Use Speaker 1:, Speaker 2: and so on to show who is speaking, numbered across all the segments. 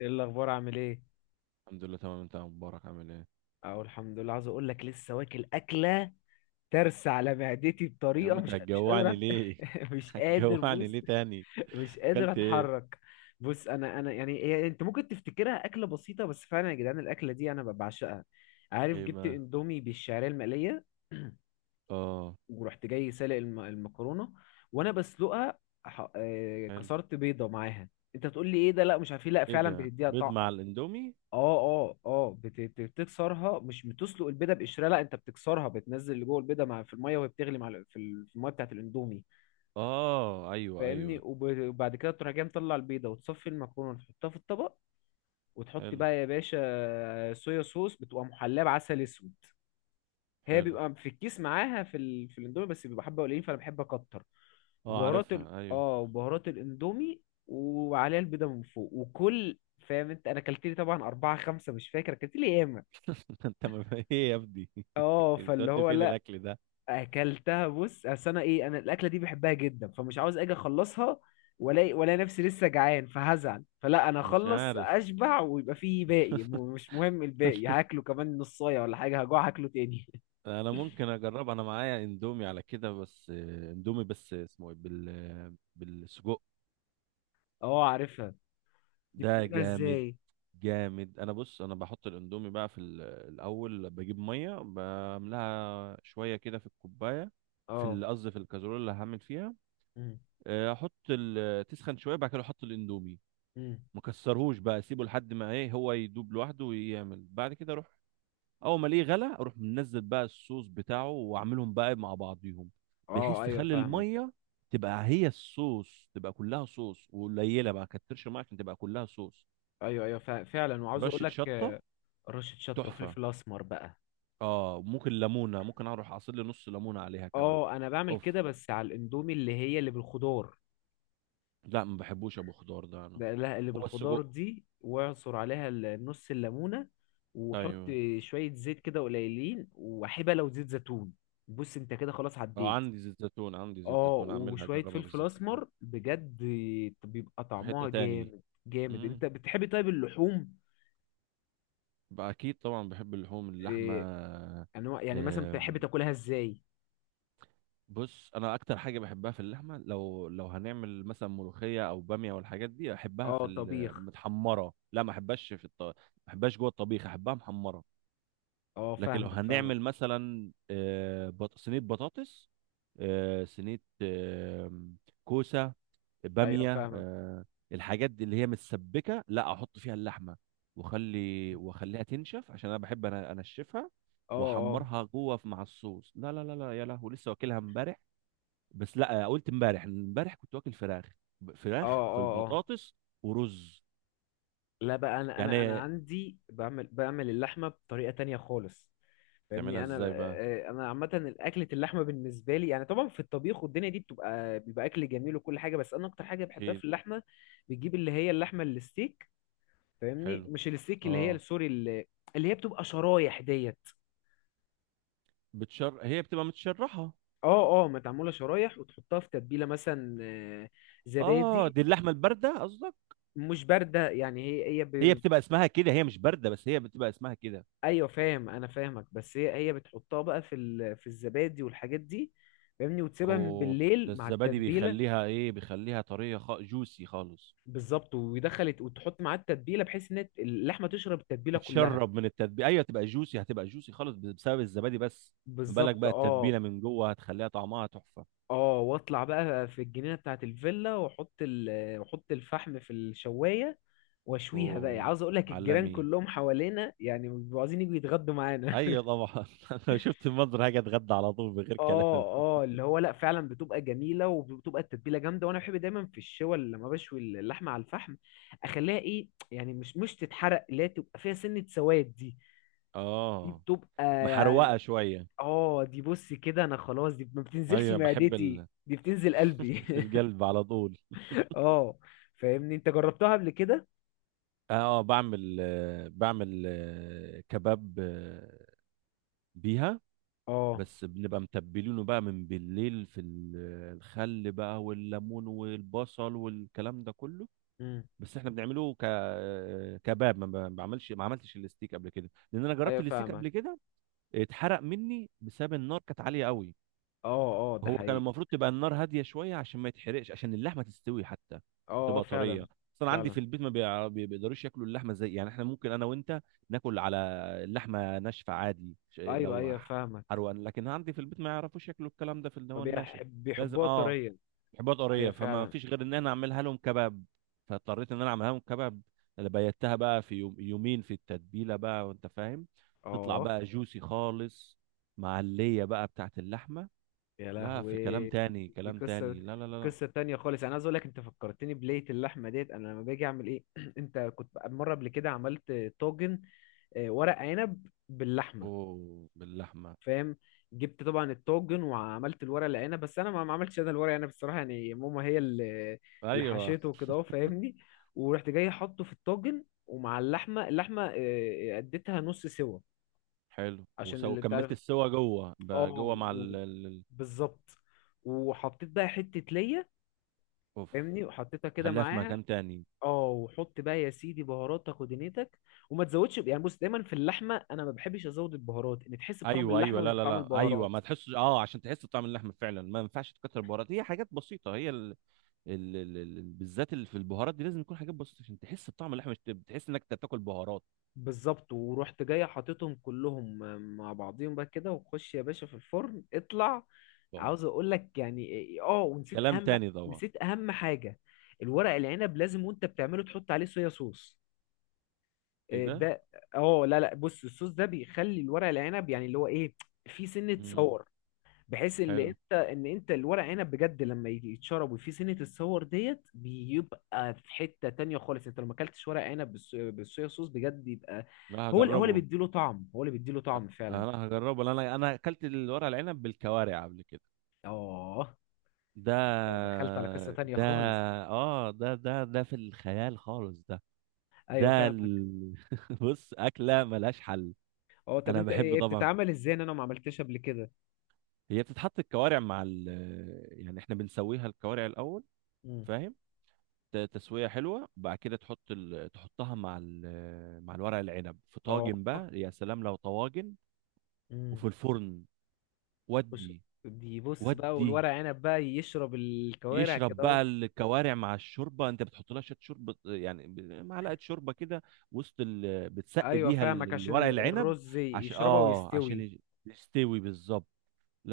Speaker 1: ايه الاخبار؟ عامل ايه؟
Speaker 2: الحمد لله، تمام. انت يا مبارك عامل ايه؟
Speaker 1: اهو الحمد لله، عاوز اقول لك لسه واكل اكله ترسى على معدتي
Speaker 2: يا عم
Speaker 1: بطريقه
Speaker 2: انت
Speaker 1: مش قادر
Speaker 2: هتجوعني ليه؟
Speaker 1: مش قادر،
Speaker 2: هتجوعني
Speaker 1: بص.
Speaker 2: ليه تاني؟
Speaker 1: مش قادر
Speaker 2: اكلت ايه؟
Speaker 1: اتحرك. بص، انا يعني هي انت ممكن تفتكرها اكله بسيطه، بس فعلا يا جدعان الاكله دي انا بعشقها. عارف،
Speaker 2: ايه
Speaker 1: جبت
Speaker 2: بقى؟
Speaker 1: اندومي بالشعريه المقليه.
Speaker 2: اه.
Speaker 1: ورحت جاي سالق المكرونه، وانا بسلقها ح... آه،
Speaker 2: حلو.
Speaker 1: كسرت بيضه معاها. انت تقول لي ايه ده؟ لا مش عارف ايه، لا
Speaker 2: ايه
Speaker 1: فعلا
Speaker 2: ده؟
Speaker 1: بتديها
Speaker 2: بيض
Speaker 1: طعم.
Speaker 2: مع الاندومي؟
Speaker 1: اه اه اه، بتكسرها. مش بتسلق البيضه بقشرها، لا انت بتكسرها، بتنزل اللي جوه البيضه مع في الميه وهي بتغلي مع ال- في ال- في الميه بتاعت الاندومي.
Speaker 2: اه، ايوه،
Speaker 1: فاهمني
Speaker 2: ايوه.
Speaker 1: وبعد كده تروح جاي مطلع البيضه وتصفي المكرونه وتحطها في الطبق. وتحط
Speaker 2: حلو،
Speaker 1: بقى يا باشا صويا صوص، بتبقى محلاه بعسل اسود. هي
Speaker 2: حلو.
Speaker 1: بيبقى في الكيس معاها في الاندومي، بس بيبقى حبه قليلين فانا بحب اكتر.
Speaker 2: اه،
Speaker 1: وبهارات ال...
Speaker 2: عارفها، ايوه.
Speaker 1: اه وبهارات الاندومي، وعليها البيضه من فوق، وكل. فاهم انت؟ انا اكلت لي طبعا اربعه خمسه، مش فاكر اكلت لي.
Speaker 2: انت ما في ايه يا ابني؟
Speaker 1: اه فاللي
Speaker 2: بتودي
Speaker 1: هو
Speaker 2: فين
Speaker 1: لا،
Speaker 2: الاكل ده؟
Speaker 1: اكلتها. بص اصل انا ايه، انا الاكله دي بحبها جدا فمش عاوز اجي اخلصها، ولا نفسي لسه جعان فهزعل، فلا انا
Speaker 2: مش
Speaker 1: اخلص
Speaker 2: عارف.
Speaker 1: اشبع ويبقى فيه باقي، مش مهم، الباقي هاكله كمان نصايه ولا حاجه، هجوع هاكله تاني.
Speaker 2: انا ممكن اجرب، انا معايا اندومي على كده بس اندومي، بس اسمه ايه، بالسجق.
Speaker 1: اه عارفها. دي
Speaker 2: ده
Speaker 1: بتعملها
Speaker 2: جامد.
Speaker 1: ازاي؟
Speaker 2: جامد. انا، بص، انا بحط الاندومي بقى في الاول، بجيب ميه بملاها شويه كده في الكوبايه. في
Speaker 1: اه.
Speaker 2: قصدي في الكازرول اللي هعمل فيها.
Speaker 1: امم.
Speaker 2: تسخن شويه بعد كده احط الاندومي.
Speaker 1: امم.
Speaker 2: ما كسرهوش بقى، اسيبه لحد ما، ايه، هو يدوب لوحده ويعمل. بعد كده اروح اول ما الاقيه غلى، اروح منزل بقى الصوص بتاعه واعملهم بقى مع بعضيهم.
Speaker 1: اه.
Speaker 2: بحيث
Speaker 1: ايوه
Speaker 2: تخلي
Speaker 1: فاهمك.
Speaker 2: الميه تبقى هي الصوص، تبقى كلها صوص. وقليله بقى كترش الميه عشان تبقى كلها صوص.
Speaker 1: ايوه ايوه فعلا، وعاوز اقول
Speaker 2: ورشه
Speaker 1: لك،
Speaker 2: شطه.
Speaker 1: رشه شطه
Speaker 2: تحفه.
Speaker 1: وفلفل اسمر بقى.
Speaker 2: اه، ممكن ليمونه، ممكن اروح اعصر لي نص ليمونه عليها كمان.
Speaker 1: اه انا بعمل
Speaker 2: اوف.
Speaker 1: كده، بس على الاندومي اللي هي اللي بالخضار،
Speaker 2: لا، ما بحبوش ابو خضار ده انا.
Speaker 1: بقلاها اللي
Speaker 2: هو
Speaker 1: بالخضار
Speaker 2: السجق؟
Speaker 1: دي واعصر عليها نص الليمونة، وحط
Speaker 2: ايوه.
Speaker 1: شوية زيت كده قليلين وحبة لو زيت زيتون. بص انت كده خلاص
Speaker 2: اه،
Speaker 1: عديت.
Speaker 2: عندي زيت زيتون، عندي زيت
Speaker 1: اه،
Speaker 2: زيتون، اعملها،
Speaker 1: وشوية
Speaker 2: اجربها
Speaker 1: فلفل
Speaker 2: بالزيت زيتون.
Speaker 1: اسمر بجد، بيبقى
Speaker 2: في حته
Speaker 1: طعمها
Speaker 2: تاني.
Speaker 1: جامد. جامد.
Speaker 2: امم.
Speaker 1: انت بتحبي طيب اللحوم؟
Speaker 2: بقى اكيد طبعا بحب اللحوم، اللحمه.
Speaker 1: إيه، انواع يعني مثلا بتحبي
Speaker 2: آم،
Speaker 1: تاكلها ازاي؟
Speaker 2: بص، انا اكتر حاجه بحبها في اللحمه، لو هنعمل مثلا ملوخيه او باميه والحاجات دي احبها
Speaker 1: اه،
Speaker 2: في
Speaker 1: طبيخ.
Speaker 2: المتحمره. لا، ما احبهاش جوه الطبيخ، احبها محمره.
Speaker 1: اه
Speaker 2: لكن لو
Speaker 1: فاهمك، فاهمك.
Speaker 2: هنعمل مثلا صينيه بطاطس، صينيه، كوسه،
Speaker 1: ايوه
Speaker 2: باميه،
Speaker 1: فاهمك.
Speaker 2: الحاجات دي اللي هي متسبكه، لا احط فيها اللحمه. واخليها تنشف، عشان انا بحب، انا انشفها
Speaker 1: اه اه
Speaker 2: واحمرها جوه مع الصوص. لا، لا، لا، لا، يا لهوي، لسه واكلها امبارح. بس لا، قلت امبارح كنت واكل فراخ،
Speaker 1: اه
Speaker 2: فراخ في
Speaker 1: اه اه.
Speaker 2: البطاطس. ورز.
Speaker 1: لا بقى، انا
Speaker 2: يعني
Speaker 1: عندي بعمل اللحمة بطريقة تانية خالص.
Speaker 2: تعملها
Speaker 1: فاهمني. انا
Speaker 2: ازاي بقى؟
Speaker 1: آه، انا عامه، الاكله اللحمه بالنسبه لي يعني طبعا في الطبيخ والدنيا دي بيبقى اكل جميل وكل حاجه، بس انا اكتر حاجه بحبها
Speaker 2: اكيد.
Speaker 1: في اللحمه. بتجيب اللي هي اللحمه الستيك. فاهمني،
Speaker 2: حلو.
Speaker 1: مش الستيك، اللي هي
Speaker 2: اه،
Speaker 1: سوري، اللي هي بتبقى شرايح ديت.
Speaker 2: هي بتبقى متشرحه.
Speaker 1: اه اه، متعموله شرايح، وتحطها في تتبيله مثلا
Speaker 2: اه،
Speaker 1: زبادي.
Speaker 2: دي اللحمه البارده قصدك؟
Speaker 1: مش بارده يعني، هي
Speaker 2: هي بتبقى اسمها كده. هي مش بارده، بس هي بتبقى اسمها كده.
Speaker 1: ايوه فاهم انا، فاهمك. بس هي بتحطها بقى في الزبادي والحاجات دي، فاهمني، وتسيبها من
Speaker 2: اوه.
Speaker 1: بالليل
Speaker 2: ده
Speaker 1: مع
Speaker 2: الزبادي
Speaker 1: التتبيله.
Speaker 2: بيخليها طريه، جوسي خالص.
Speaker 1: بالظبط، ويدخل، وتحط معاه التتبيله، بحيث ان اللحمه تشرب التتبيله كلها.
Speaker 2: تتشرب من التتبيله، ايوه، تبقى جوسي، هتبقى جوسي خالص بسبب الزبادي بس. ما بالك
Speaker 1: بالظبط
Speaker 2: بقى
Speaker 1: اه.
Speaker 2: التتبيله من جوه، هتخليها طعمها تحفه.
Speaker 1: اه، واطلع بقى في الجنينه بتاعه الفيلا واحط الفحم في الشوايه، واشويها بقى.
Speaker 2: اوه.
Speaker 1: عاوز اقول لك الجيران
Speaker 2: عالمي.
Speaker 1: كلهم حوالينا يعني بيبقوا عايزين يجوا يتغدوا معانا.
Speaker 2: ايوه، طبعا. انا لو شفت المنظر هاجي اتغدى على طول بغير
Speaker 1: اه.
Speaker 2: كلام.
Speaker 1: اه اللي هو لا، فعلا بتبقى جميله وبتبقى التتبيله جامده، وانا بحب دايما في الشوى اللي لما بشوي اللحمه على الفحم اخليها ايه يعني، مش تتحرق، اللي هي تبقى فيها سنه سواد دي. دي
Speaker 2: اه.
Speaker 1: بتبقى يعني،
Speaker 2: محروقه شويه.
Speaker 1: اه دي بص كده انا خلاص، دي ما بتنزلش
Speaker 2: ايوه، بحب
Speaker 1: معدتي،
Speaker 2: ال...
Speaker 1: دي بتنزل قلبي.
Speaker 2: في القلب على طول.
Speaker 1: اه. فاهمني، انت جربتها قبل كده؟
Speaker 2: اه، بعمل كباب بيها.
Speaker 1: اه.
Speaker 2: بس بنبقى متبلينه بقى من بالليل في الخل بقى والليمون والبصل والكلام ده كله.
Speaker 1: امم.
Speaker 2: بس احنا بنعمله ك آه، كباب. ما ب- بعملش ما عملتش الستيك قبل كده، لان انا جربت
Speaker 1: ايوه
Speaker 2: الستيك
Speaker 1: فاهمك.
Speaker 2: قبل كده، اتحرق مني بسبب النار كانت عالية قوي.
Speaker 1: اه اه ده
Speaker 2: هو كان
Speaker 1: حقيقي.
Speaker 2: المفروض تبقى النار هاديه شويه عشان ما يتحرقش، عشان اللحمه تستوي حتى
Speaker 1: اه اه
Speaker 2: وتبقى طريه.
Speaker 1: فعلا،
Speaker 2: اصلا عندي
Speaker 1: فعلا.
Speaker 2: في البيت ما بيقدروش ياكلوا اللحمه زي يعني احنا، ممكن انا وانت ناكل على اللحمه ناشفه عادي،
Speaker 1: ايوه
Speaker 2: لو
Speaker 1: ايوه فاهمك.
Speaker 2: حروقان. لكن عندي في البيت ما يعرفوش ياكلوا الكلام ده في اللي هو الناشف.
Speaker 1: فبيحب،
Speaker 2: لازم،
Speaker 1: بيحبوها
Speaker 2: اه.
Speaker 1: طريا.
Speaker 2: حبات
Speaker 1: ايوه
Speaker 2: طريه، فما
Speaker 1: فعلا.
Speaker 2: فيش غير ان انا اعملها لهم كباب. فاضطريت ان انا اعملها لهم كباب اللي بيتها بقى في يوم يومين في التتبيله بقى، وانت فاهم. تطلع
Speaker 1: اه
Speaker 2: بقى جوسي خالص، مع الليه بقى بتاعت اللحمه.
Speaker 1: يا
Speaker 2: لا، في كلام
Speaker 1: لهوي،
Speaker 2: تاني،
Speaker 1: دي
Speaker 2: كلام
Speaker 1: قصه
Speaker 2: تاني. لا، لا، لا، لا.
Speaker 1: قصه تانية خالص، انا عايز اقول لك، انت فكرتني بلية اللحمه ديت. انا لما باجي اعمل ايه انت كنت مره قبل كده عملت طاجن ورق عنب باللحمه،
Speaker 2: اوه، باللحمه.
Speaker 1: فاهم، جبت طبعا الطاجن وعملت الورق العنب. بس انا ما عملتش انا الورق العنب الصراحه، يعني ماما هي اللي
Speaker 2: ايوه،
Speaker 1: حشيته وكده اهو فاهمني. ورحت جاي حاطه في الطاجن ومع اللحمه اديتها نص سوا
Speaker 2: حلو.
Speaker 1: عشان
Speaker 2: وسو
Speaker 1: اللي انت
Speaker 2: كملت
Speaker 1: عارف.
Speaker 2: السوا جوه،
Speaker 1: اه،
Speaker 2: جوه مع.
Speaker 1: بالظبط. وحطيت بقى حته ليا،
Speaker 2: اوف.
Speaker 1: فاهمني، وحطيتها كده
Speaker 2: خليها في
Speaker 1: معاها.
Speaker 2: مكان تاني.
Speaker 1: اه، وحط بقى يا سيدي بهاراتك ودنيتك، وما تزودش يعني، بص دايما في اللحمه انا ما بحبش ازود البهارات، ان تحس بطعم
Speaker 2: ايوه، ايوه،
Speaker 1: اللحمه مش
Speaker 2: لا، لا،
Speaker 1: بطعم
Speaker 2: لا، ايوه،
Speaker 1: البهارات.
Speaker 2: ما تحسش. اه، عشان تحس بطعم اللحمه فعلا، ما ينفعش تكتر بهارات، هي حاجات بسيطه، هي بالذات. اللي في البهارات دي لازم يكون حاجات بسيطه عشان تحس بطعم اللحمه، مش بتحس انك تاكل بهارات.
Speaker 1: بالظبط، ورحت جاي حاططهم كلهم مع بعضيهم بقى كده، وخش يا باشا في الفرن، اطلع.
Speaker 2: اه،
Speaker 1: عاوز اقول لك يعني إيه- إيه، اه ونسيت
Speaker 2: كلام
Speaker 1: اهم،
Speaker 2: تاني طبعا.
Speaker 1: نسيت اهم حاجه، الورق العنب لازم وانت بتعمله تحط عليه صويا صوص.
Speaker 2: ايه
Speaker 1: إيه
Speaker 2: ده؟
Speaker 1: ده؟ اه لا لا، بص الصوص ده بيخلي الورق العنب يعني اللي هو ايه، في سنه
Speaker 2: امم.
Speaker 1: صور، بحيث ان
Speaker 2: حلو.
Speaker 1: انت ان انت الورق عنب بجد لما يجي يتشرب وفيه سنه الصور ديت، بيبقى في حته تانية خالص، انت لو ما اكلتش ورق عنب بالصويا صوص بجد يبقى،
Speaker 2: لا،
Speaker 1: هو اللي
Speaker 2: هجربه.
Speaker 1: بيديله طعم، هو اللي بيديله طعم فعلا.
Speaker 2: انا هجربه لأن انا اكلت الورق العنب بالكوارع قبل كده.
Speaker 1: اه،
Speaker 2: ده،
Speaker 1: دخلت على قصه تانية
Speaker 2: ده
Speaker 1: خالص.
Speaker 2: ده في الخيال خالص، ده.
Speaker 1: ايوه
Speaker 2: ده
Speaker 1: فاهمك.
Speaker 2: ال... بص، اكله ملهاش حل.
Speaker 1: اه، طب
Speaker 2: انا
Speaker 1: انت
Speaker 2: بحب
Speaker 1: ايه
Speaker 2: طبعا.
Speaker 1: بتتعمل ازاي؟ ان انا ما عملتهاش قبل كده.
Speaker 2: هي بتتحط الكوارع مع. يعني احنا بنسويها الكوارع الاول،
Speaker 1: امم.
Speaker 2: فاهم؟ تسويه حلوه. بعد كده تحطها مع الورق العنب في
Speaker 1: اه.
Speaker 2: طاجن بقى. يا سلام لو طواجن
Speaker 1: امم.
Speaker 2: وفي الفرن.
Speaker 1: بص،
Speaker 2: ودي
Speaker 1: دي بص بقى،
Speaker 2: ودي
Speaker 1: والورق عنب بقى يشرب الكوارع
Speaker 2: يشرب
Speaker 1: كده اهو.
Speaker 2: بقى الكوارع مع الشوربه. انت بتحط لها شويه شوربه يعني. معلقه شوربه كده بتسقي
Speaker 1: ايوه
Speaker 2: بيها
Speaker 1: فاهمك، عشان
Speaker 2: الورق العنب
Speaker 1: الرز
Speaker 2: عشان،
Speaker 1: يشربها ويستوي.
Speaker 2: يستوي، بالظبط.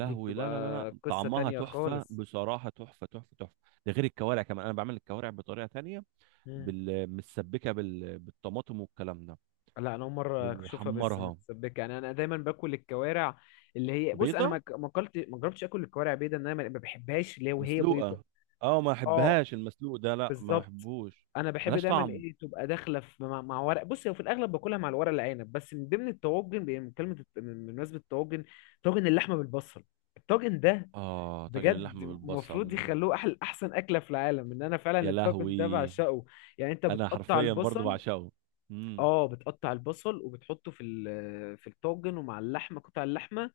Speaker 1: دي بتبقى
Speaker 2: لا، لا، لا، لا،
Speaker 1: قصة
Speaker 2: طعمها
Speaker 1: تانية
Speaker 2: تحفه
Speaker 1: خالص.
Speaker 2: بصراحه، تحفه، تحفه، تحفه. ده غير الكوارع كمان، انا بعمل الكوارع بطريقه تانية.
Speaker 1: مم.
Speaker 2: متسبكه بالطماطم والكلام ده،
Speaker 1: لا انا اول مره اشوفها بس
Speaker 2: وحمرها.
Speaker 1: متسبكه يعني، انا دايما باكل الكوارع اللي هي، بص انا
Speaker 2: بيضه
Speaker 1: ما اكلت ما جربتش اكل الكوارع بيضه، ان انا ما بحبهاش اللي هي وهي بيضه.
Speaker 2: مسلوقه. اه، ما
Speaker 1: اه،
Speaker 2: احبهاش المسلوق ده، لا، ما
Speaker 1: بالظبط.
Speaker 2: احبوش.
Speaker 1: انا بحب
Speaker 2: ملهاش
Speaker 1: دايما
Speaker 2: طعم.
Speaker 1: ايه تبقى داخله في مع ورق. بص هو في الاغلب باكلها مع الورق العنب، بس من ضمن الطواجن بي- من كلمه الت- من- بمناسبه الطواجن، طاجن اللحمه بالبصل، الطاجن ده
Speaker 2: اه، طاجن
Speaker 1: بجد
Speaker 2: اللحمه بالبصل.
Speaker 1: المفروض يخلوه احلى احسن اكله في العالم، ان انا فعلا
Speaker 2: يا
Speaker 1: الطاجن ده
Speaker 2: لهوي.
Speaker 1: بعشقه. يعني انت
Speaker 2: انا
Speaker 1: بتقطع
Speaker 2: حرفيا برضو
Speaker 1: البصل.
Speaker 2: بعشقه. امم.
Speaker 1: اه، بتقطع البصل وبتحطه في الطاجن ومع اللحمه قطع اللحمه،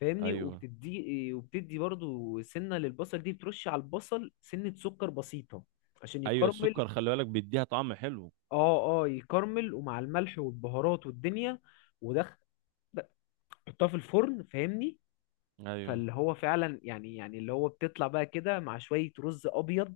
Speaker 1: فاهمني،
Speaker 2: ايوه،
Speaker 1: وبتدي برضو سنه للبصل، دي بترش على البصل سنه سكر بسيطه عشان
Speaker 2: ايوه،
Speaker 1: يكرمل.
Speaker 2: السكر خلي بالك بيديها طعم حلو.
Speaker 1: اه اه، يكرمل، ومع الملح والبهارات والدنيا، ودخل، حطها في الفرن فاهمني.
Speaker 2: ايوه.
Speaker 1: فاللي هو فعلا يعني، اللي هو بتطلع بقى كده مع شويه رز ابيض.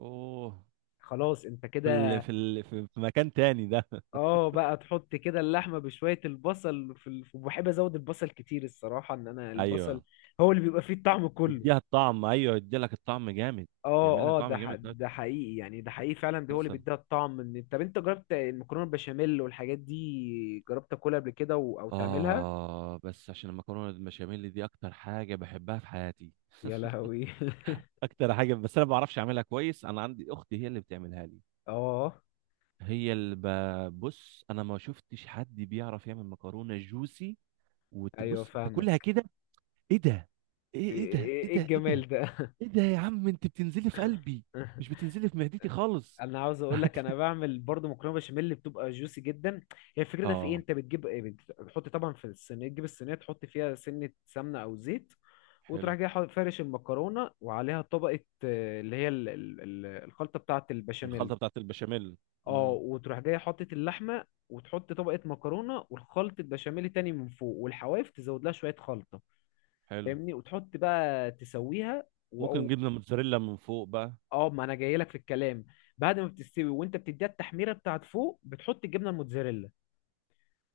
Speaker 2: اوه.
Speaker 1: خلاص انت
Speaker 2: في ال...
Speaker 1: كده.
Speaker 2: في ال... في في مكان تاني ده.
Speaker 1: اه، بقى تحط كده اللحمه بشويه البصل وبحب ازود البصل كتير الصراحه، ان انا البصل
Speaker 2: ايوه،
Speaker 1: هو اللي بيبقى فيه الطعم كله.
Speaker 2: بيديها الطعم، ايوه، يدي لك الطعم جامد. يعمل لك
Speaker 1: اه اه،
Speaker 2: طعم جامد.
Speaker 1: ده حقيقي يعني، ده حقيقي فعلا، ده هو اللي
Speaker 2: حسن.
Speaker 1: بيديها الطعم. ان طب انت جربت المكرونه البشاميل والحاجات دي، جربت تاكلها قبل كده او تعملها؟
Speaker 2: اه، بس عشان المكرونه البشاميل دي اكتر حاجه بحبها في حياتي.
Speaker 1: يا لهوي.
Speaker 2: اكتر حاجه، بس انا ما بعرفش اعملها كويس، انا عندي اختي هي اللي بتعملها لي.
Speaker 1: اه،
Speaker 2: هي اللي بص، انا ما شفتش حد بيعرف يعمل مكرونه جوسي
Speaker 1: ايوه
Speaker 2: وتبص تاكلها
Speaker 1: فاهمك.
Speaker 2: كده. ايه ده؟
Speaker 1: ايه
Speaker 2: ايه ده، ايه
Speaker 1: إيه
Speaker 2: ده، ايه ده،
Speaker 1: الجمال ده؟
Speaker 2: ايه ده، يا عم انت بتنزلي في قلبي، مش بتنزلي في معدتي خالص.
Speaker 1: انا عاوز اقول لك، انا بعمل برضو مكرونه بشاميل اللي بتبقى جوسي جدا. هي الفكره ده في ايه،
Speaker 2: اه،
Speaker 1: انت بتجيب إيه؟ بتحط طبعا في الصينيه، تجيب الصينيه تحط فيها سنه سمنه او زيت،
Speaker 2: حلو.
Speaker 1: وتروح جاي فارش المكرونه وعليها طبقه اللي هي الخلطه بتاعه البشاميل.
Speaker 2: الخلطة بتاعت البشاميل.
Speaker 1: اه،
Speaker 2: امم.
Speaker 1: وتروح جاي حاطط اللحمه وتحط طبقه مكرونه والخلطه بشاميل تاني من فوق، والحواف تزود لها شويه خلطه،
Speaker 2: حلو.
Speaker 1: فاهمني، وتحط بقى تسويها.
Speaker 2: ممكن جبنة موتزاريلا من فوق بقى.
Speaker 1: اه، ما انا جاي لك في الكلام، بعد ما بتستوي وانت بتديها التحميره بتاعت فوق بتحط الجبنه الموتزاريلا،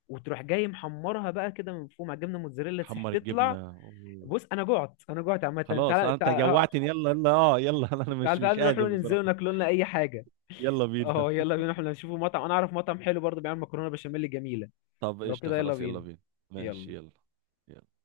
Speaker 1: وتروح جاي محمرها بقى كده من فوق مع الجبنه الموتزاريلا تسيح
Speaker 2: تحمر
Speaker 1: تطلع.
Speaker 2: الجبنة، أوه.
Speaker 1: بص انا جعت، انا جعت عامه، تعال
Speaker 2: خلاص،
Speaker 1: تعال
Speaker 2: انت جوعتني، يلا، يلا، اه، يلا. انا
Speaker 1: تعال تعال
Speaker 2: مش
Speaker 1: نروح
Speaker 2: قادر بصراحة.
Speaker 1: ننزل ناكل لنا اي حاجه.
Speaker 2: يلا بينا.
Speaker 1: اه يلا بينا، احنا نشوفوا مطعم، انا اعرف مطعم حلو برضه بيعمل مكرونه بشاميل جميله.
Speaker 2: طب،
Speaker 1: لو
Speaker 2: قشطة،
Speaker 1: كده يلا
Speaker 2: خلاص، يلا
Speaker 1: بينا.
Speaker 2: بينا. ماشي،
Speaker 1: يلا.
Speaker 2: يلا. يلا.